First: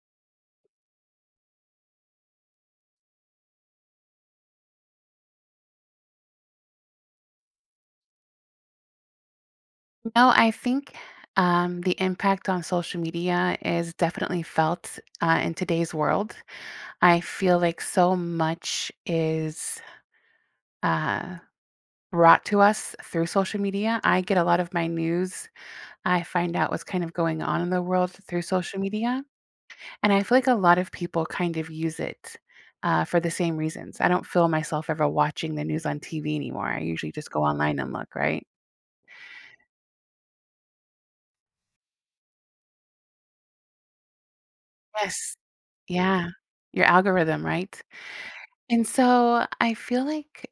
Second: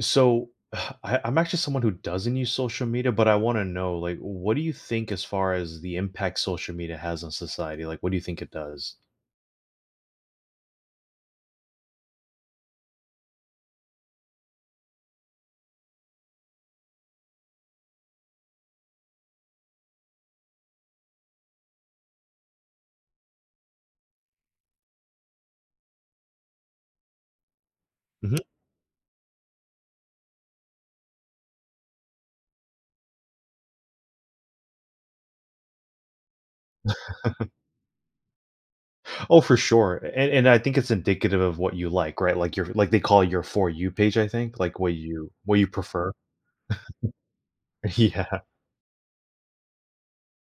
So I'm actually someone who doesn't use social media, but I want to know, like, what do you think as far as the impact social media has on society? Like, what do you think it does? No, I think the impact on social media is definitely felt in today's world. I feel like so much is uh, brought to us through social media. I get a lot of my news. I find out what's kind of going on in the world Mhm. through social media. And I feel like a lot of people kind of use it for the same reasons. I don't feel myself ever watching the news on TV anymore. I usually just go online and look, right? Oh, for sure, and I think it's indicative of what you like, right? Like your like they call it your for you page. I think like what you Yes. what you prefer. Yeah. Your algorithm, right? Yeah. And so I feel like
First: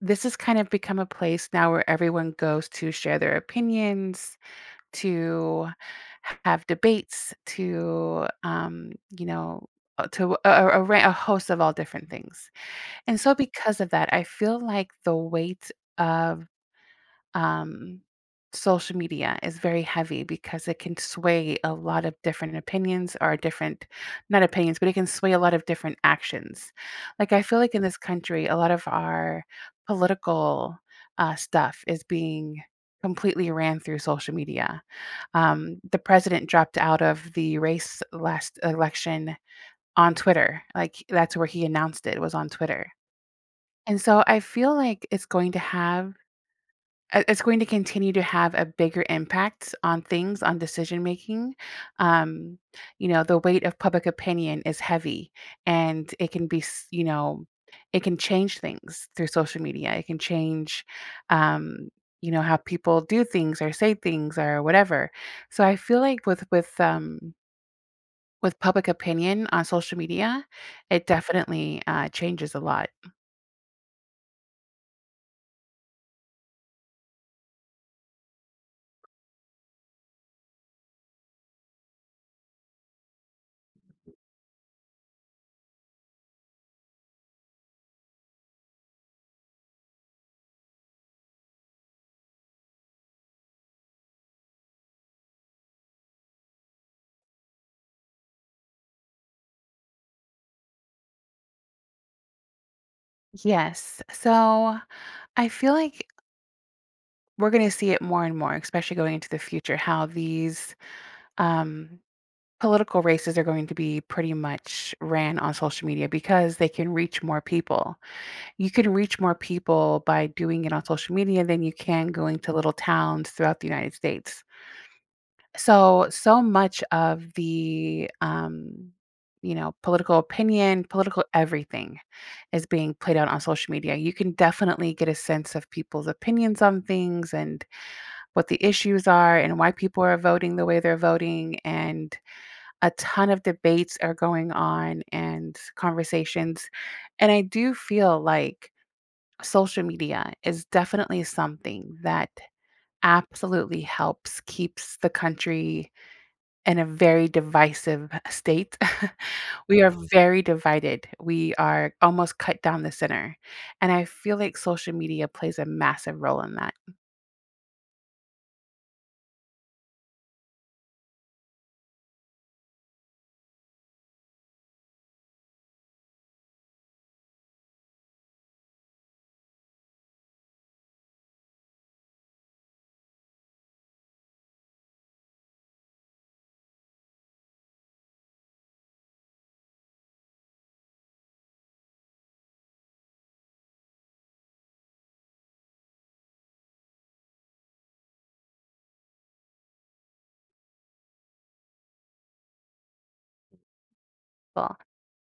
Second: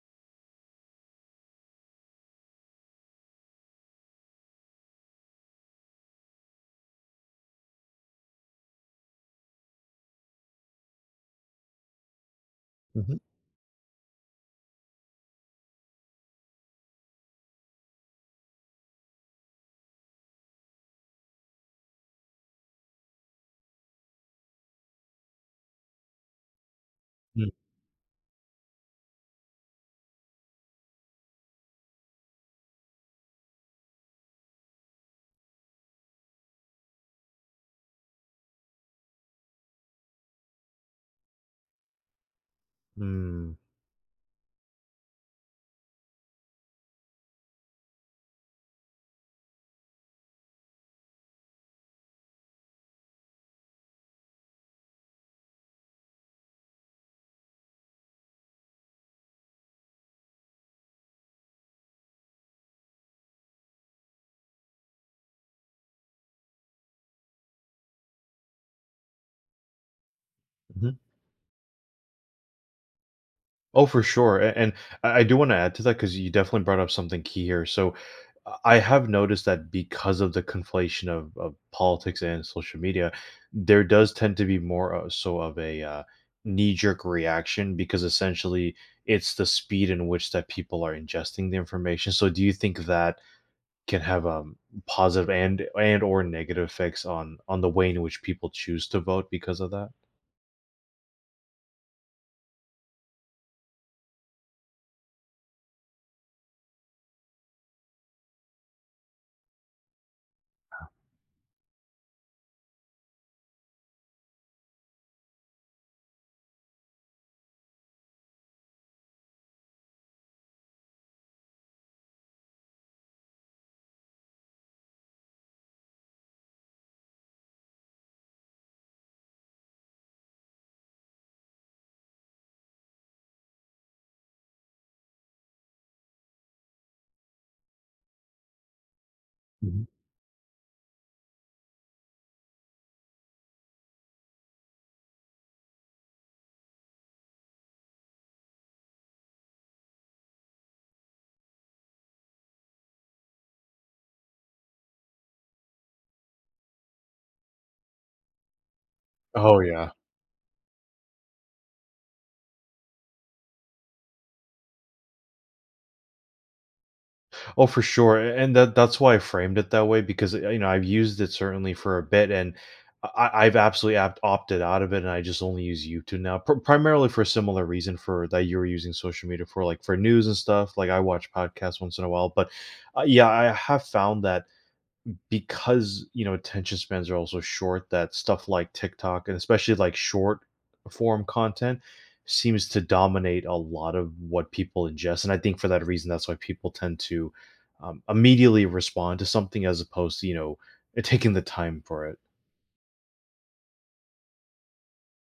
this has kind of become a place now where everyone goes to share their opinions, to have debates, to, you know, to a host of all different things. And so because of that, I feel like the weight of um, social media is very heavy because it can sway a lot of different opinions or different, not opinions, but it can sway a lot of different actions. Like, I feel like in this country, a lot of our political stuff is being completely ran through social media. The president dropped out of the race last election on Twitter. Like, that's where he announced it was on Twitter. Mm-hmm. And so I feel like it's going to have it's going to continue to have a bigger impact on things, on decision making, um you know, the weight of public opinion is heavy, and it can be it can change things through social media. It can change, um you know, how people do things or say things or whatever. So I feel like with with public opinion on social media, it definitely changes a lot. Oh, for sure. And I do want to add to that because you definitely brought up something key here. So I have noticed that because of the conflation of politics and social media, there does tend to be more so of a knee jerk reaction because essentially it's the speed in which that people are ingesting the information. So do you think that can have positive and or negative effects on the way in which people choose to vote because of that? Yes. So I feel like we're going to see it more and more, especially going into the future, how these um, political races are going to be pretty much ran on social media because they can reach more people. You can reach more people by doing it on social media than you can going to little towns throughout the United States. So, so much of the, you know, political opinion, political everything is being played out on social media. You can definitely get a sense of people's opinions on things and what the issues are and why Mhm. people are voting the way they're voting. And a ton of debates are going on, and conversations. And I do feel like social media is definitely something that absolutely helps keeps the country in a very divisive state. Oh We are yeah. Mhm. very divided. We are almost cut down the center, and I feel like social media plays a massive role in that. Oh, for sure, and that that's why I framed it that way because you know I've used it certainly for a bit, and I've absolutely opted out of it, and I just only use YouTube now, primarily for a similar reason for that you were using social media for, like for news and stuff. Like I watch podcasts once in a while, but yeah, I have found that because, you know, attention spans are also short, that stuff like TikTok and especially like short form content seems to dominate a lot of what people ingest. And I think for that reason, that's why people tend to immediately respond to something as opposed to, you know, taking the time for it. Well,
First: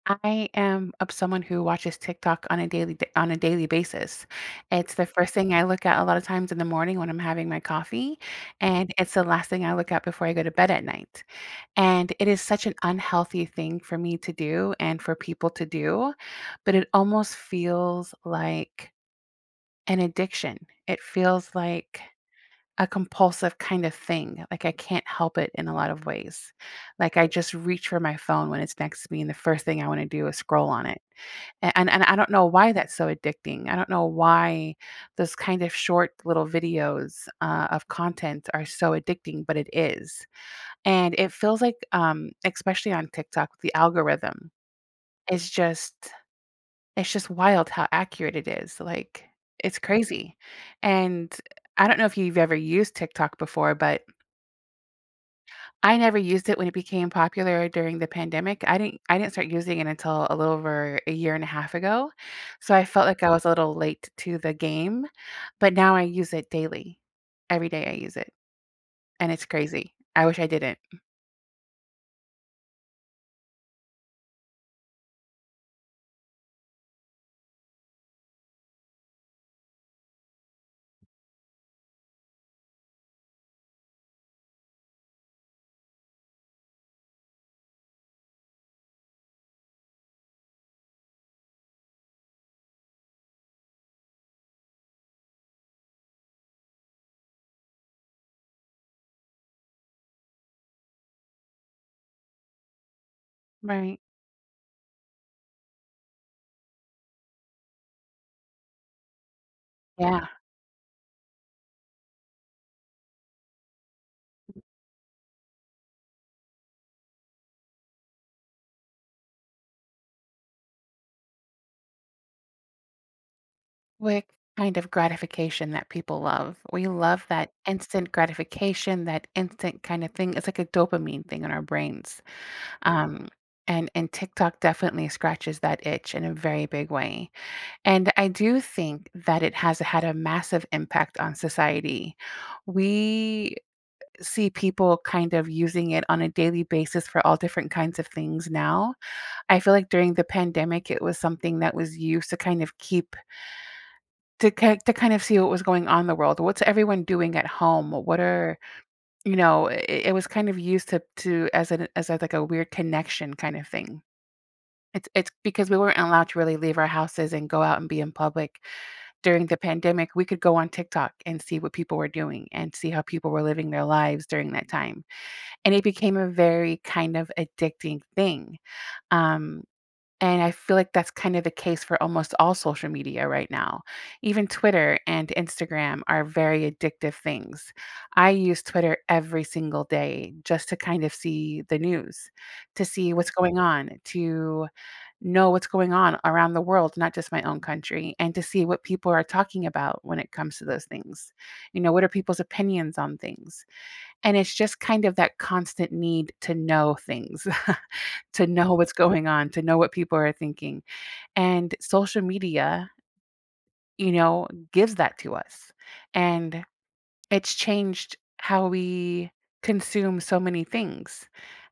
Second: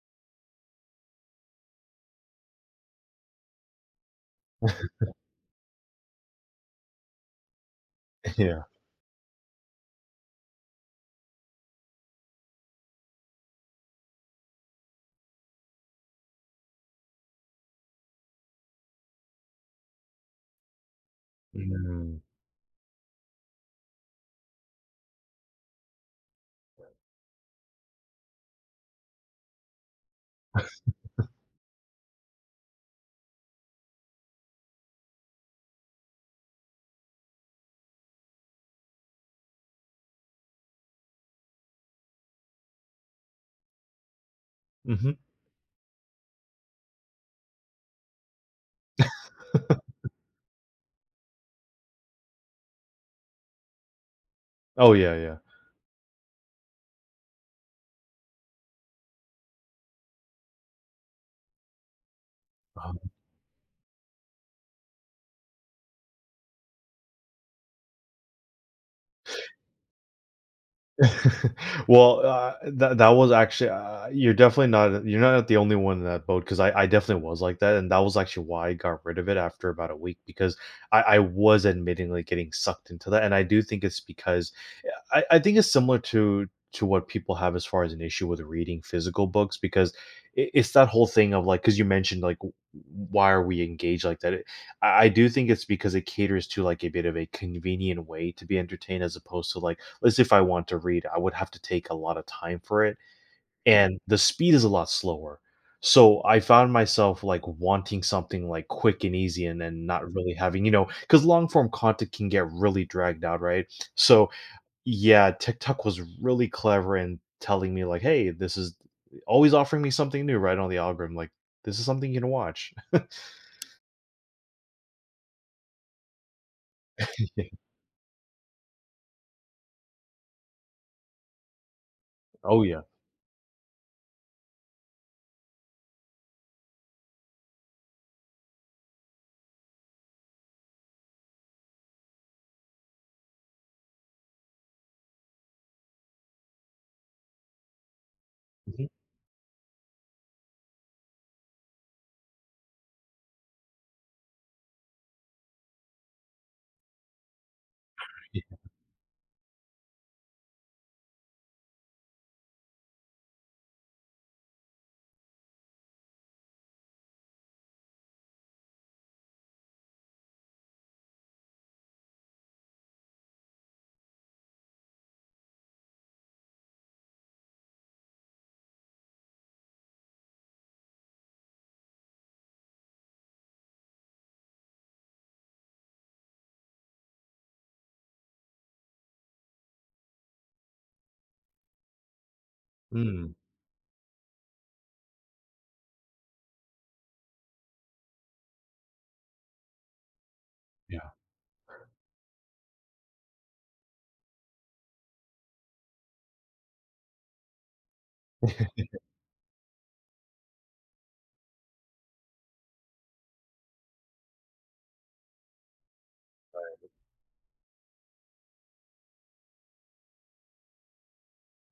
I am of someone who watches TikTok on a daily basis. It's the first thing I look at a lot of times in the morning when I'm having my coffee, Yeah. and it's the last thing I look at before I go to bed at night. And it is such an unhealthy thing for me to do and for people to do, but it almost feels like an addiction. It feels like Mm. a compulsive kind of thing. Like I can't help it in a lot of ways. Like I just reach for my phone when it's next to me, and the first thing I want to do is scroll on it. And I don't know why that's so addicting. I don't know why those kind of short little videos of content are so addicting, but it is. And it feels like, especially on TikTok, the algorithm Hmm. is just it's just wild how accurate it is, like, it's crazy. And I don't know if you've ever used TikTok before, but Oh, yeah. I never used it when it became popular during the pandemic. I didn't start using it until a little over a year and a half ago, so I Yeah. felt like I was a little late to the game, but now I use it daily. Every day I use it, and it's crazy. I wish I didn't. Well, that that was actually you're definitely not you're not the only one in that boat because I definitely was like that, and that was actually why I got rid of it after about a week because I was admittingly getting sucked into that, and I do think it's because I think it's similar to what people have as far as an issue with reading physical books because it's that whole thing of like because you mentioned like why are we engaged like that? I do think it's because it caters to like a bit of a convenient way to be entertained as opposed to like as if I want to read, I would have to take a lot of time for it, and Right. the speed is a lot slower. So I found myself like wanting something like quick and easy and then not Yeah. really having, you know, because long form content can get really dragged out, right? So yeah, TikTok was really clever in telling me like, hey, this is always offering me something new right on the algorithm. Like this is something you can watch. What kind of gratification that people love. We love that instant gratification, that instant kind of thing. It's like a dopamine thing in our brains. Oh yeah. Um, and TikTok definitely scratches that itch in a very big way. And I do think that it has had a massive impact on society. We see people kind of using it on a daily basis for all different kinds of things Mhm. now. I feel like during the pandemic, it was something that was used to kind of keep to kind of see what was going on in the world. What's everyone doing at home? What are you know, it was kind of used to as an as a like a weird connection kind of thing. It's because we weren't allowed to really leave our houses and go out and be in public. During the pandemic, we could go on TikTok and see what people were doing and see how people were living their lives during that time, and it became a very kind of addicting thing. Um and I feel like that's kind of the case for almost all social media right now. Even Twitter and Instagram are very addictive things. I use Twitter every single day just to kind of see the news, to see what's Mm, going on, to know what's going on around the world, not just my own country, and to see what people are talking about when it comes to those yeah. things. You know, what are people's opinions on things? And it's just kind of that constant need to know things, to know what's going on, to know what people are thinking, and social media, you know, gives that to us. And it's changed how we consume so many things.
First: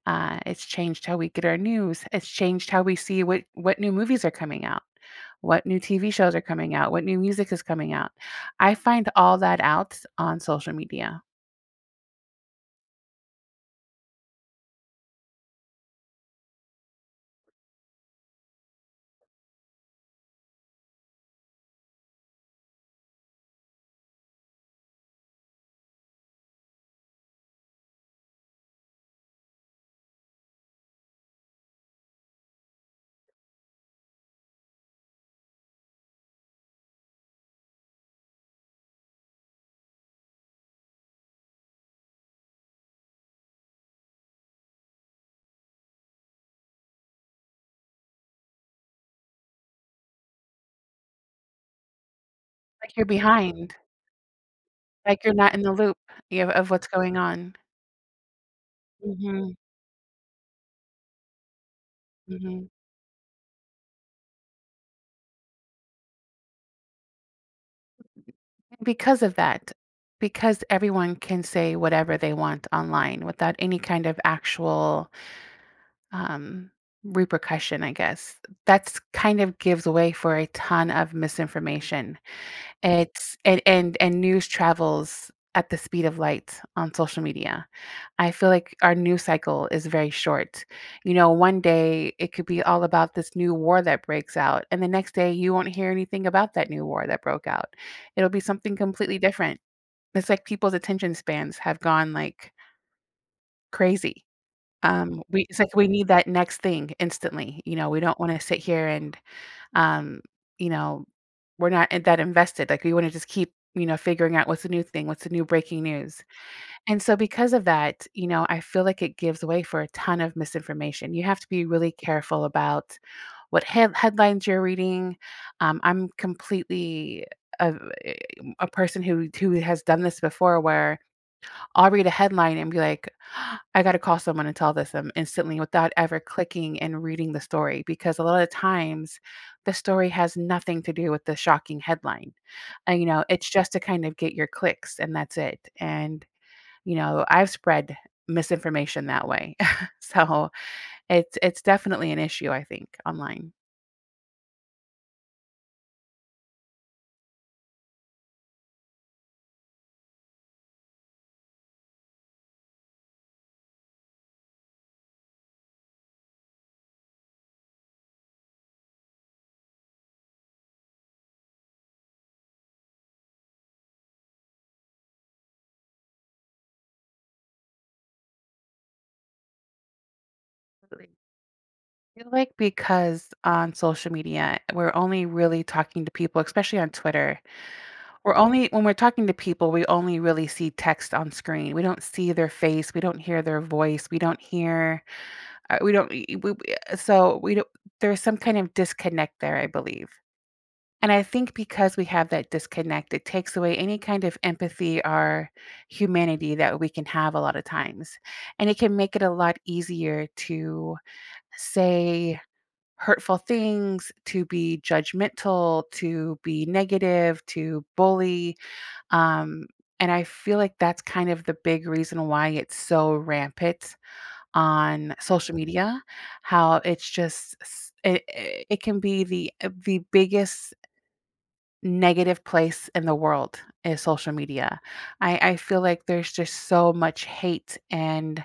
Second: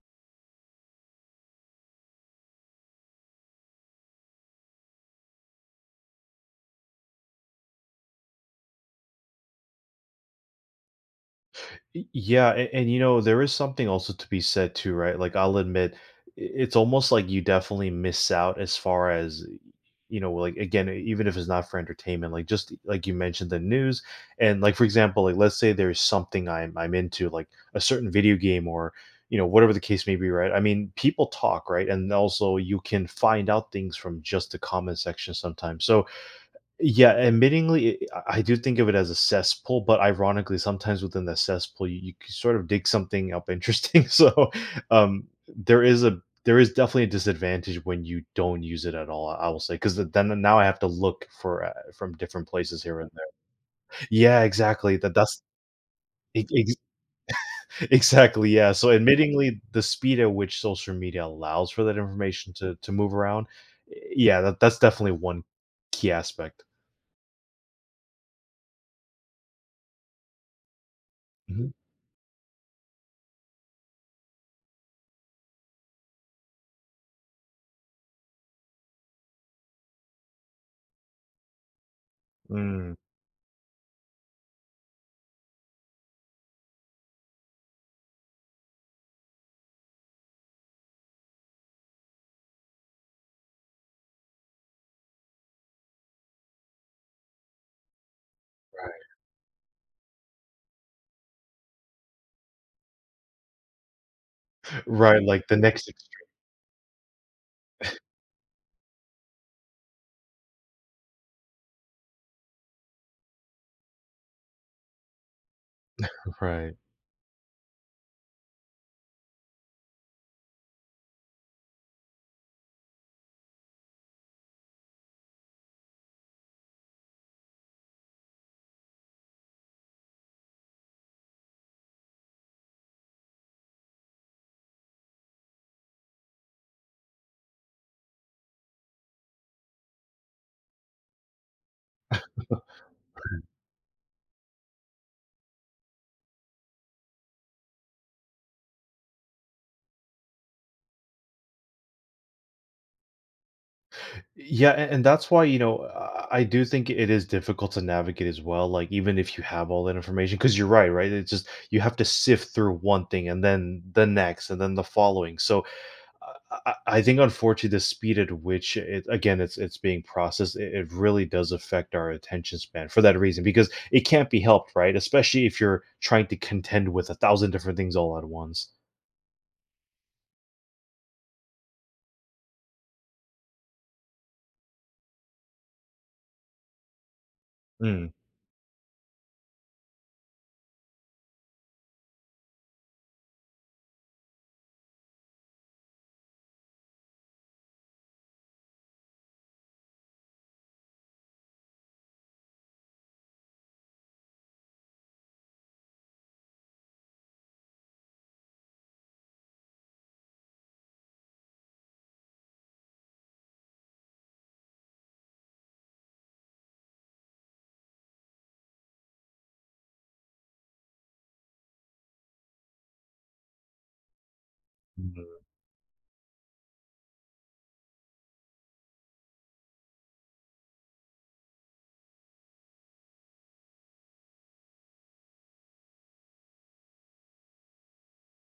It's changed how we get our news. It's changed how we see what new movies are coming out, what new TV shows are coming out, what new music is coming out. I find all that out on social media. Yeah, and you know, there is something also to be said too, right? Like I'll admit, it's almost like you definitely miss out as far as you know, like again, even if it's not for entertainment, like just like you mentioned the news, and like for example, like let's say there's something I'm into, like a certain video game or you know whatever the case may be, right? I mean, people talk, right, and also you can find out things from just the comment section sometimes. So yeah, admittingly, I do think of it as a cesspool, but ironically, sometimes within the cesspool, you sort of dig something up interesting. So, there is a there is definitely a disadvantage when you don't use it at all. I will say because then now I have to look for from different places Like here you're and there. behind, Yeah, exactly. That like you're that's not in the loop, e- yeah, of ex- what's going on. exactly yeah. So, Mhm, admittingly, the speed at which social media allows for that information mhm. To move around, yeah, that's definitely one key aspect. Because of that, because everyone can Mhm. say whatever they want online without any kind of actual, um, repercussion, I guess. That's kind of gives way for a ton of misinformation. Mm. It's and news travels at the speed of light on social media. I feel like our news cycle is very short. You know, one day it could be all about this new war that breaks out, and the next day you won't hear anything about that new war that broke out. It'll be something completely different. It's like people's attention spans have gone, like, crazy. Right, We like the it's like we next need extra that next thing instantly, you know, we don't wanna sit here and um, you know, we're not in- that invested. Like we want to just keep, you know, figuring out what's the new thing, what's the new breaking news. right. And so because of that, you know, I feel like it gives way for a ton of misinformation. You have to be really careful about what headlines you're reading. I'm completely a, a person who has done this before where I'll read a headline and be like, I got to call someone and tell this them instantly without ever clicking and reading the story, because a lot of times the story has nothing to do with the shocking headline. And, you know, it's just to kind of get your clicks, and that's it. And, you know, I've spread misinformation that way. So it's definitely an issue, I think, online. Yeah, and that's why, you know, I do think it is difficult to navigate as well, like, even if you have all that information, because 'cause you're right, right? It's just you have to sift through one thing and then the next and then the following. So, I think unfortunately the speed at which it again, it's being processed, it really does affect our attention span for that reason because it can't be helped, right? Especially if you're trying to contend with a thousand different things all at once. Absolutely. I feel like because on social media, we're only really talking to people, especially on Twitter. Mm. We're only When we're talking to people, we only really see text on screen. We don't see their face, we don't hear their voice, we don't hear, we don't we so we don't, there's some kind of disconnect there, I believe. And I think because we have that disconnect, it takes away any kind of empathy or humanity that we can have a lot of times. And it can make it a lot easier to say hurtful things, to be judgmental, to be negative, to bully, um, and I feel like that's kind of the big reason why it's so rampant on Mhm. social media, how it's just it, it can be the biggest negative place in the world is social media. I feel like there's just so much hate and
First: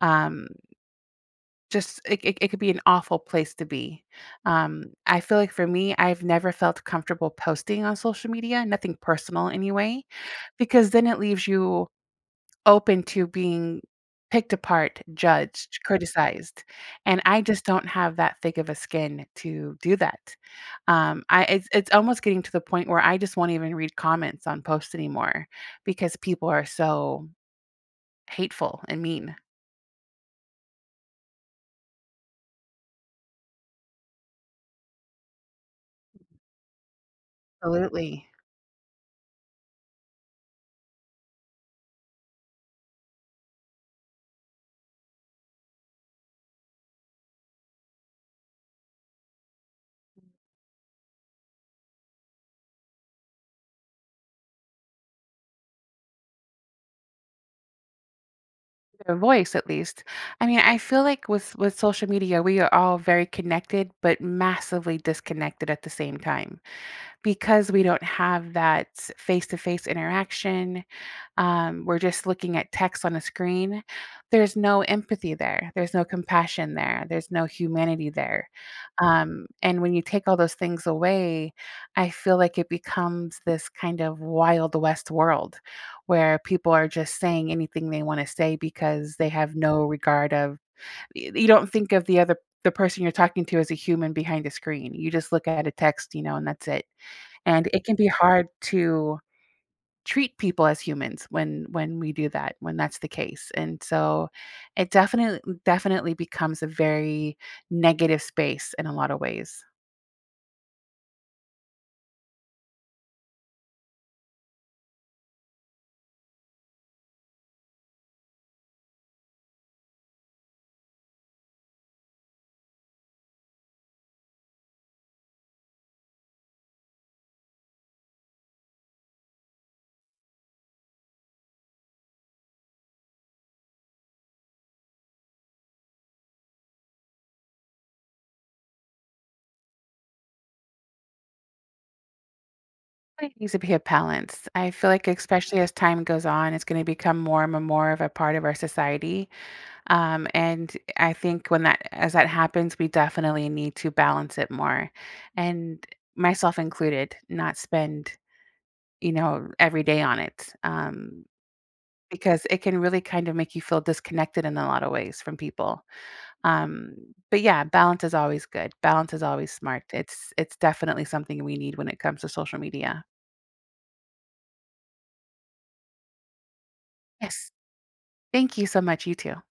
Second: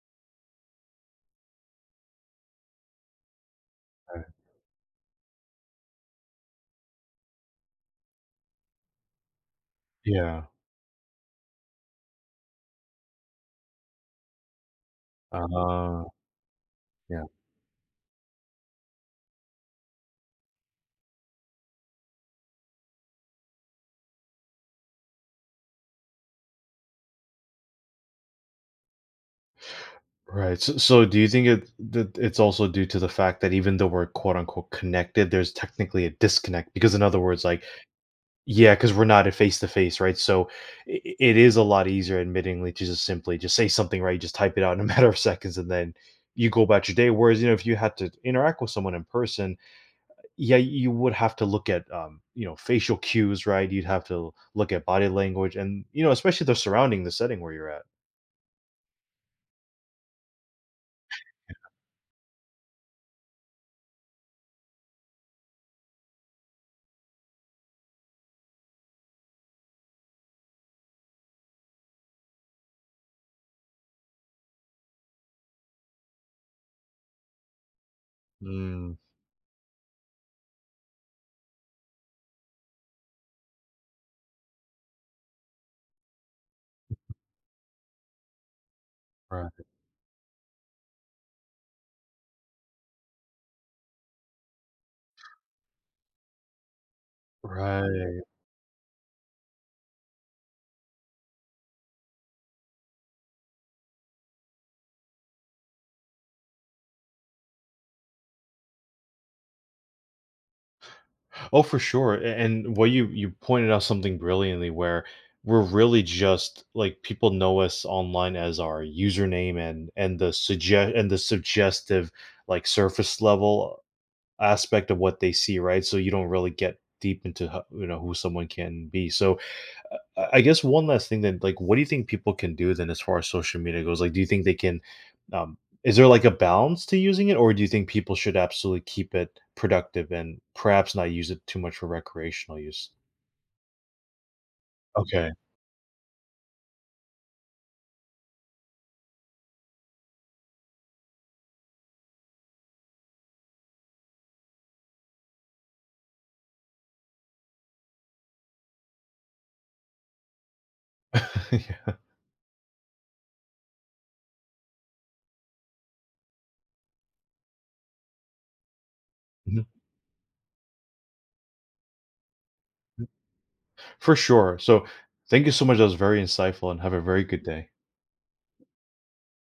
um, just it could be an awful place to be. Right. I feel like for me, I've never felt comfortable posting on social media, nothing personal anyway, Yeah. because then it leaves you open to being picked apart, judged, Ah, criticized, and yeah. I just don't have that thick of a skin to do that. I it's almost getting to the point where I just won't even read comments on posts anymore because people are so hateful and mean. Right. So, so do you think it that it's also due to the fact that even though we're quote unquote connected, there's technically a disconnect? Because in other words, like Absolutely. yeah, because we're not face to face, right? So it is a lot easier, admittingly, to just simply just say something, right? Just type it out in a matter of seconds, and then you go about your day. Whereas you know, if you had to interact with someone in person, yeah, you would have to look at you know facial cues, right? You'd have to look at body language, and you know, especially the surrounding, the setting where you're at. Their voice at least. I mean, I feel like with social media, we are all very connected, but massively disconnected at the same time because we don't have that face-to-face interaction. We're just looking at text on a screen. There's no empathy there. There's no compassion there. There's no humanity there. Mm. And when you take all those things away, I feel like it becomes this kind of wild west world where people are just saying anything they want to say because they Right. have no regard of you don't think of the other, the person you're talking to, as a human behind a screen. You just look at a text, you know, and that's it. And it can be Right. hard to treat people as humans when we do that, when that's the case. And so it definitely becomes a very negative space in a lot of ways. Oh, for sure. And what you pointed out something brilliantly where we're really just like people know us online as our username and the suggest and the suggestive like surface level aspect of what they see, right? So you don't really get deep into you know who someone can be. So I guess one last thing then, like, what do you think people can do then as far as social media goes? Like, do you think they can, um, is there like a balance to using it, or do you think people should absolutely keep it productive and perhaps not use it too much for recreational use? It needs to be a balance. I feel like Okay. especially as time goes on, it's going to become more and more of a part of our society. And I think when that as that happens, we definitely need to balance it more, and myself included, not spend, you know, every day on it. Yeah. Because it can really kind of make you feel disconnected in a lot of ways from people. Um, but yeah, balance is always good. Balance is always Mhm. smart. It's definitely something we need when it comes to social media. For sure. So thank you so much. That was very insightful and have a very good Yes. day. Thank you so much. You too.